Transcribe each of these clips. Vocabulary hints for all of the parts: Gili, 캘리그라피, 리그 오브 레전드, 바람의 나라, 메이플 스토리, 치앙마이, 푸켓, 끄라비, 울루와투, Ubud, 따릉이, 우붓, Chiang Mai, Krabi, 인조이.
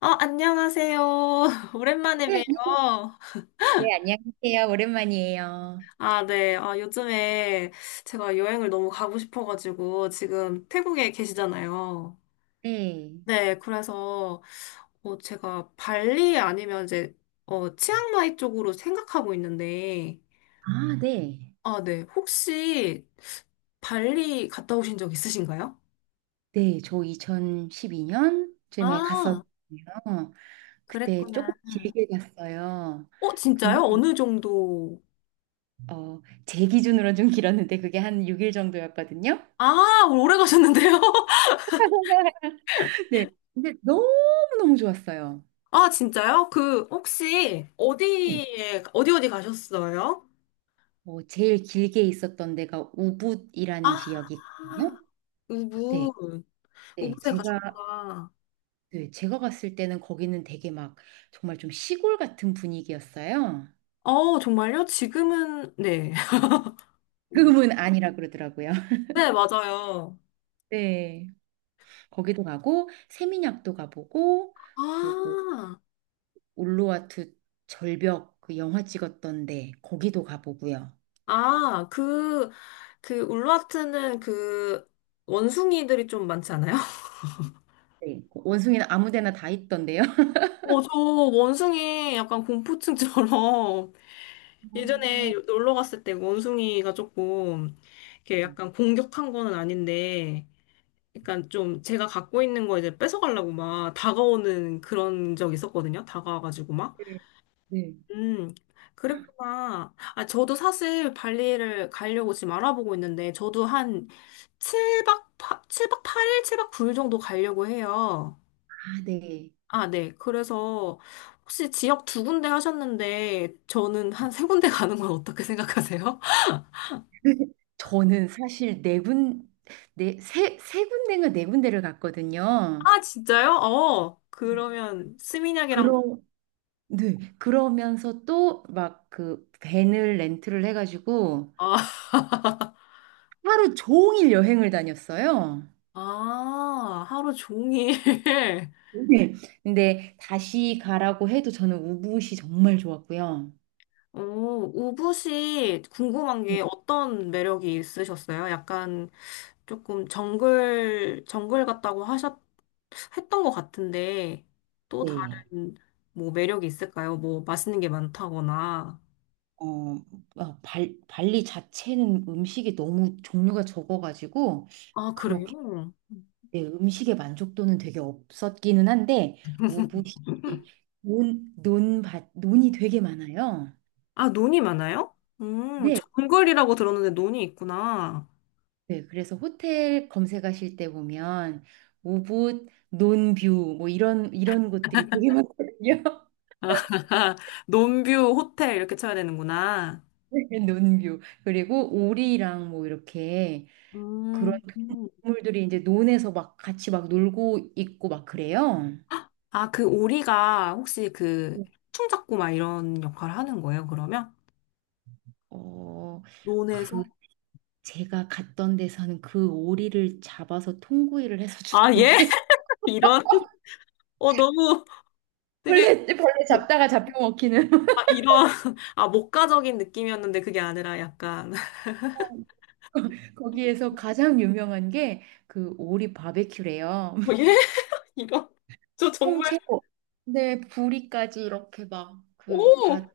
안녕하세요. 오랜만에 네, 봬요. 네, 안녕하세요. 오랜만이에요. 아, 네. 아, 요즘에 제가 여행을 너무 가고 싶어가지고 지금 태국에 계시잖아요. 네. 네, 그래서 제가 발리 아니면 이제 치앙마이 쪽으로 생각하고 있는데, 아, 네. 아, 네. 혹시 발리 갔다 오신 적 있으신가요? 네, 저 2012년쯤에 아, 갔었거든요. 그때 조금 그랬구나. 길게 갔어요. 진짜요? 근데, 어느 정도? 어, 제 기준으로 좀 길었는데 그게 한 6일 정도였거든요. 아, 오래 가셨는데요? 네. 근데 너무너무 좋았어요. 아, 진짜요? 그, 혹시, 네. 어디 어디 가셨어요? 제일 길게 있었던 데가 우붓이라는 아, 지역이거든요. 네. 우붓. 네. 우붓에 제가 가셨구나. 네, 제가 갔을 때는 거기는 되게 막 정말 좀 시골 같은 분위기였어요. 정말요? 지금은, 네. 금은 아니라 그러더라고요. 네, 맞아요. 네. 거기도 가고 세민약도 가보고, 그리고 아, 울루와투 절벽 그 영화 찍었던 데 거기도 가보고요. 아, 그, 울라트는 그, 원숭이들이 좀 많지 않아요? 네. 그 원숭이는 아무 데나 다 있던데요. 저 원숭이 약간 공포증처럼 아, 예전에 놀러 갔을 때 원숭이가 조금 이렇게 음. 약간 공격한 거는 아닌데 약간 좀 제가 갖고 있는 거 이제 뺏어가려고 막 다가오는 그런 적 있었거든요. 다가와가지고 막. 네. 네. 음, 그랬구나. 아, 저도 사실 발리를 가려고 지금 알아보고 있는데, 저도 한 7박, 칠박 8일, 7박 9일 정도 가려고 해요. 아, 네. 아, 네. 그래서 혹시 지역 두 군데 하셨는데, 저는 한 세 군데 가는 건 어떻게 생각하세요? 저는 사실 네, 세 군데인가 네 군데를 갔거든요. 아, 진짜요? 그러면 스미냑이랑, 그럼 네. 그러면서 또 막 그 밴을 렌트를 해가지고 아, 하루 종일 여행을 다녔어요. 아, 하루 종일. 네. 근데 다시 가라고 해도 저는 우붓이 정말 좋았고요. 오, 우붓이 궁금한 게 어떤 매력이 있으셨어요? 약간 조금 정글 같다고 했던 것 같은데, 또 네. 다른 뭐 매력이 있을까요? 뭐 맛있는 게 많다거나. 어, 발리 자체는 음식이 너무 종류가 적어가지고 아, 그렇게 그래요? 네, 음식의 만족도는 되게 없었기는 한데, 우붓이 논이 되게 많아요. 아, 논이 많아요? 네. 정글이라고 들었는데 논이 있구나. 네, 그래서 호텔 검색하실 때 보면 우붓, 논뷰 뭐 이런 곳들이 되게 많거든요. 논뷰 호텔 이렇게 쳐야 되는구나. 네, 논뷰, 그리고 오리랑 뭐 이렇게 그런 음, 동물들이 이제 논에서 막 같이 막 놀고 있고 막 그래요. 아, 그 오리가 혹시 그 해충 잡고 막 이런 역할을 하는 거예요, 그러면? 어, 논에서? 그 제가 갔던 데서는 그 오리를 잡아서 통구이를 해서 아, 예? 주던데. 이런? 너무 되게, 벌레 뭐- 잡다가 잡혀 먹히는. 아, 이런, 아, 목가적인 느낌이었는데 그게 아니라 약간, 거기에서 가장 유명한 게 그 오리 바베큐래요. 예? 이런? 저 정말, 통째로. 네, 부리까지 이렇게 막 그 다 오!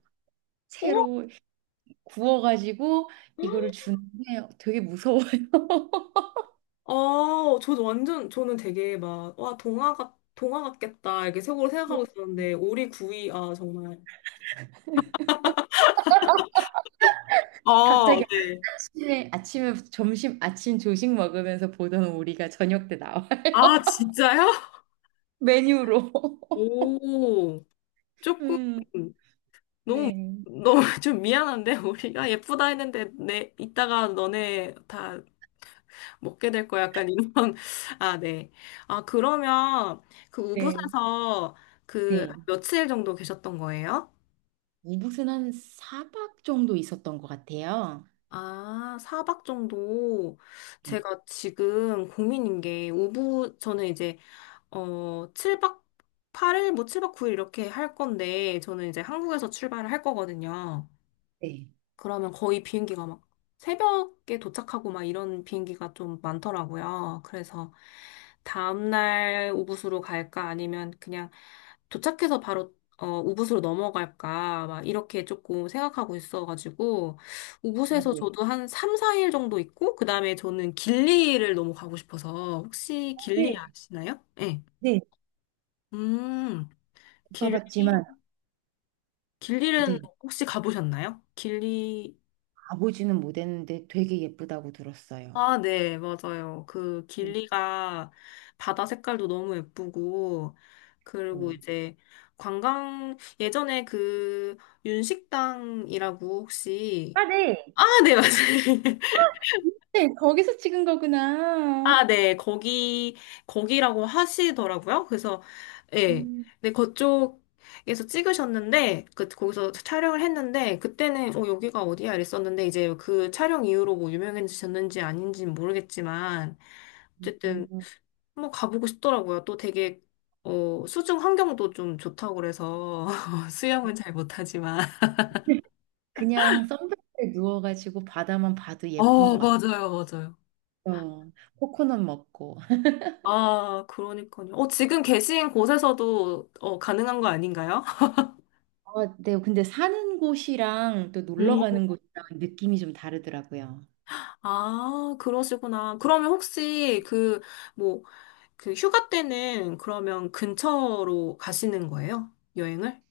오! 채로 구워가지고 이거를 주는데 되게 무서워요. 저 완전, 저는 되게 막, 와, 동화 같겠다, 이렇게 속으로 생각하고 있었는데, 오리 구이, 아, 정말. 갑자기 네. 아침에 아침에 점심 아침 조식 먹으면서 보던 오리가 저녁 때 나와 아, 진짜요? 메뉴로. 오, 조금. 음, 너무 네, 너무 좀 미안한데 우리가 예쁘다 했는데 내 이따가 너네 다 먹게 될 거야 약간 이런 아, 네. 아, 그러면 그 네, 우붓에서 그 네. 며칠 정도 계셨던 거예요? 무은한 4박 정도 있었던 것 같아요. 아, 4박 정도. 네, 제가 지금 고민인 게 우붓 저는 이제 7박 8일 뭐 7박 9일 이렇게 할 건데 저는 이제 한국에서 출발을 할 거거든요. 네. 그러면 거의 비행기가 막 새벽에 도착하고 막 이런 비행기가 좀 많더라고요. 그래서 다음날 우붓으로 갈까 아니면 그냥 도착해서 바로 우붓으로 넘어갈까 막 이렇게 조금 생각하고 있어가지고 우붓에서 저도 한 3, 4일 정도 있고 그다음에 저는 길리를 너무 가고 싶어서 혹시 길리 네. 아시나요? 네. 네. 음, 길리, 가봤지만 길리는 네, 혹시 가보셨나요? 길리 가보지는 못했는데 되게 예쁘다고 들었어요. 아, 네, 맞아요. 그 네. 길리가 바다 색깔도 너무 예쁘고, 그리고 어. 이제 예전에 그 윤식당이라고 혹시, 아, 네. 아, 네, 맞아요. 네, 거기서 찍은 거구나. 아, 네. 거기라고 하시더라고요. 그래서, 예. 네, 그쪽에서 찍으셨는데, 그, 거기서 촬영을 했는데, 그때는, 여기가 어디야? 이랬었는데, 이제 그 촬영 이후로 뭐 유명해지셨는지 아닌지는 모르겠지만, 음, 어쨌든, 음, 뭐 가보고 싶더라고요. 또 되게, 수중 환경도 좀 좋다고 그래서, 수영은 잘 못하지만. 그냥 선베드에 누워가지고 바다만 봐도 예쁜 어, 것 맞아요, 맞아요. 같아요. 코코넛 먹고. 아, 그러니까요. 지금 계신 곳에서도, 가능한 거 아닌가요? 아, 네, 근데 사는 곳이랑 또 놀러 음, 가는 곳이랑 느낌이 좀 다르더라고요. 아, 그러시구나. 그러면 혹시 그, 뭐, 그 휴가 때는 그러면 근처로 가시는 거예요? 여행을?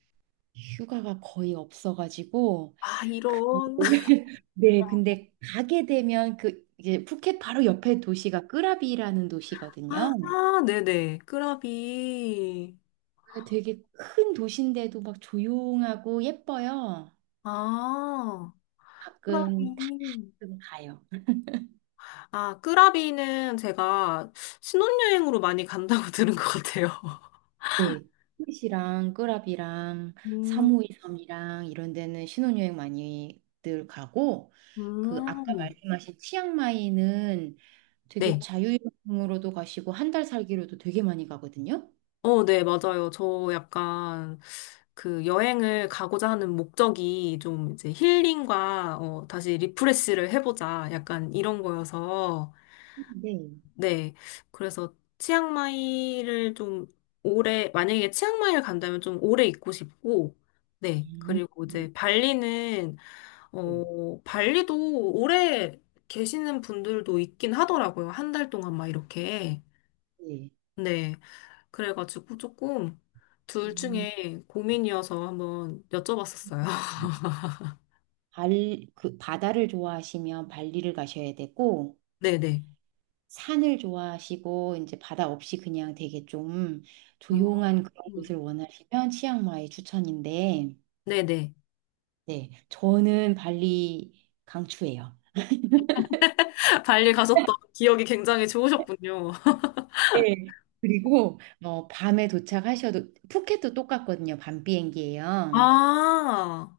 휴가가 거의 없어가지고 아, 이런. 네, 근데 가게 되면 그 이제 푸켓 바로 옆에 도시가 끄라비라는 도시거든요. 아, 네네. 끄라비. 그게 되게 큰 도시인데도 막 조용하고 예뻐요. 아, 가끔 끄라비. 가끔 가요. 아, 끄라비는 제가 신혼여행으로 많이 간다고 들은 것 같아요. 네. 푸켓이랑 끄라비랑 사 음, 5이 섬이랑 이런 데는 신혼여행 많이들 가고, 그 아까 음. 말씀하신 치앙마이는 되게 네. 자유여행으로도 가시고 한 달 살기로도 되게 많이 가거든요. 어, 네, 맞아요. 저 약간 그 여행을 가고자 하는 목적이 좀 이제 힐링과 다시 리프레시를 해보자. 약간 이런 거여서. 네. 네. 그래서 치앙마이를 좀 오래, 만약에 치앙마이를 간다면 좀 오래 있고 싶고, 네. 음. 그리고 이제 발리는, 네. 발리도 오래 계시는 분들도 있긴 하더라고요. 한 달 동안 막 이렇게. 네. 네. 그래가지고 조금 둘 음, 중에 고민이어서 한번 여쭤봤었어요. 발, 그 바다를 좋아하시면 발리를 가셔야 되고, 네네. 산을 좋아하시고 이제 바다 없이 그냥 되게 좀 음, 조용한 그런 음. 곳을 원하시면 치앙마이 추천인데, 네네. 네, 저는 발리 강추예요. 발리 가셨던 기억이 굉장히 좋으셨군요. 네. 그리고 밤에 도착하셔도 푸켓도 똑같거든요. 밤 비행기예요. 아,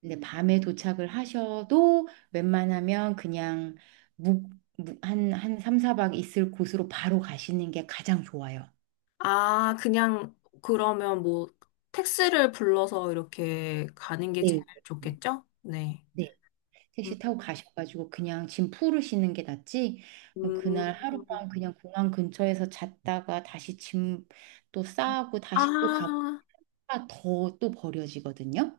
근데 밤에 도착을 하셔도 웬만하면 그냥 묵, 한 3, 4박 있을 곳으로 바로 가시는 게 가장 좋아요. 아, 그냥 그러면 뭐 택시를 불러서 이렇게 가는 게 제일 네. 좋겠죠? 네. 네. 음, 택시 타고 가셔가지고 그냥 짐 풀으시는 게 낫지. 음, 그날 하룻밤 그냥 공항 근처에서 잤다가 다시 짐 또 싸고 다시 또 가고 아, 더 또 버려지거든요.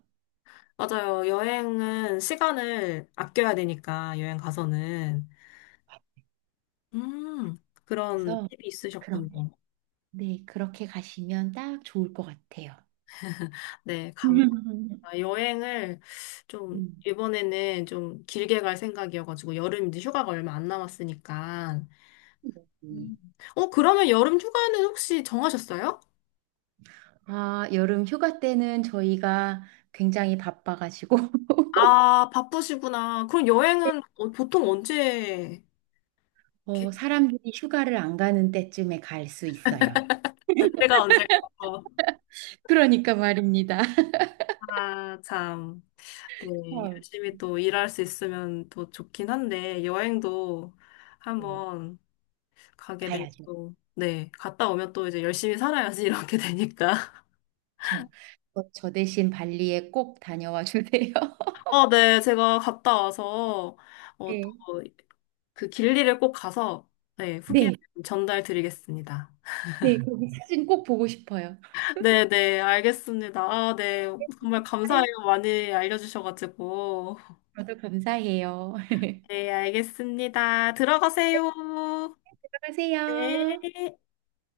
맞아요. 여행은 시간을 아껴야 되니까, 여행 가서는. 음, 그런 그래서 팁이 그렇게, 있으셨군요. 네, 그렇게 가시면 딱 좋을 것 같아요. 네, 감, 아, 여행을 좀, 음. 이번에는 좀 길게 갈 생각이어가지고, 여름 이제 휴가가 얼마 안 남았으니까. 네. 음. 그러면 여름 휴가는 혹시 정하셨어요? 아, 여름 휴가 때는 저희가 굉장히 바빠가지고 아, 바쁘시구나. 그럼 여행은 보통 언제, 게- 사람들이 휴가를 안 가는 때쯤에 갈 수 있어요. 그때가 언제? 그러니까 말입니다. 아, 참. 네, 열심히 또 일할 수 있으면 또 좋긴 한데, 여행도 어, 네. 한번 가게 가야죠. 되고, 네, 갔다 오면 또 이제 열심히 살아야지 이렇게 되니까. 저 대신 발리에 꼭 다녀와 주세요. 아, 네, 제가 갔다 와서, 또 네. 그 길리를 꼭 가서, 네, 후기 네, 전달 드리겠습니다. 네, 거기 사진 꼭 보고 싶어요. 네, 네, 알겠습니다. 아, 네, 정말 아유, 감사해요. 많이 알려주셔가지고. 저도 감사해요. 네, 알겠습니다. 들어가세요. 들어가세요. 네.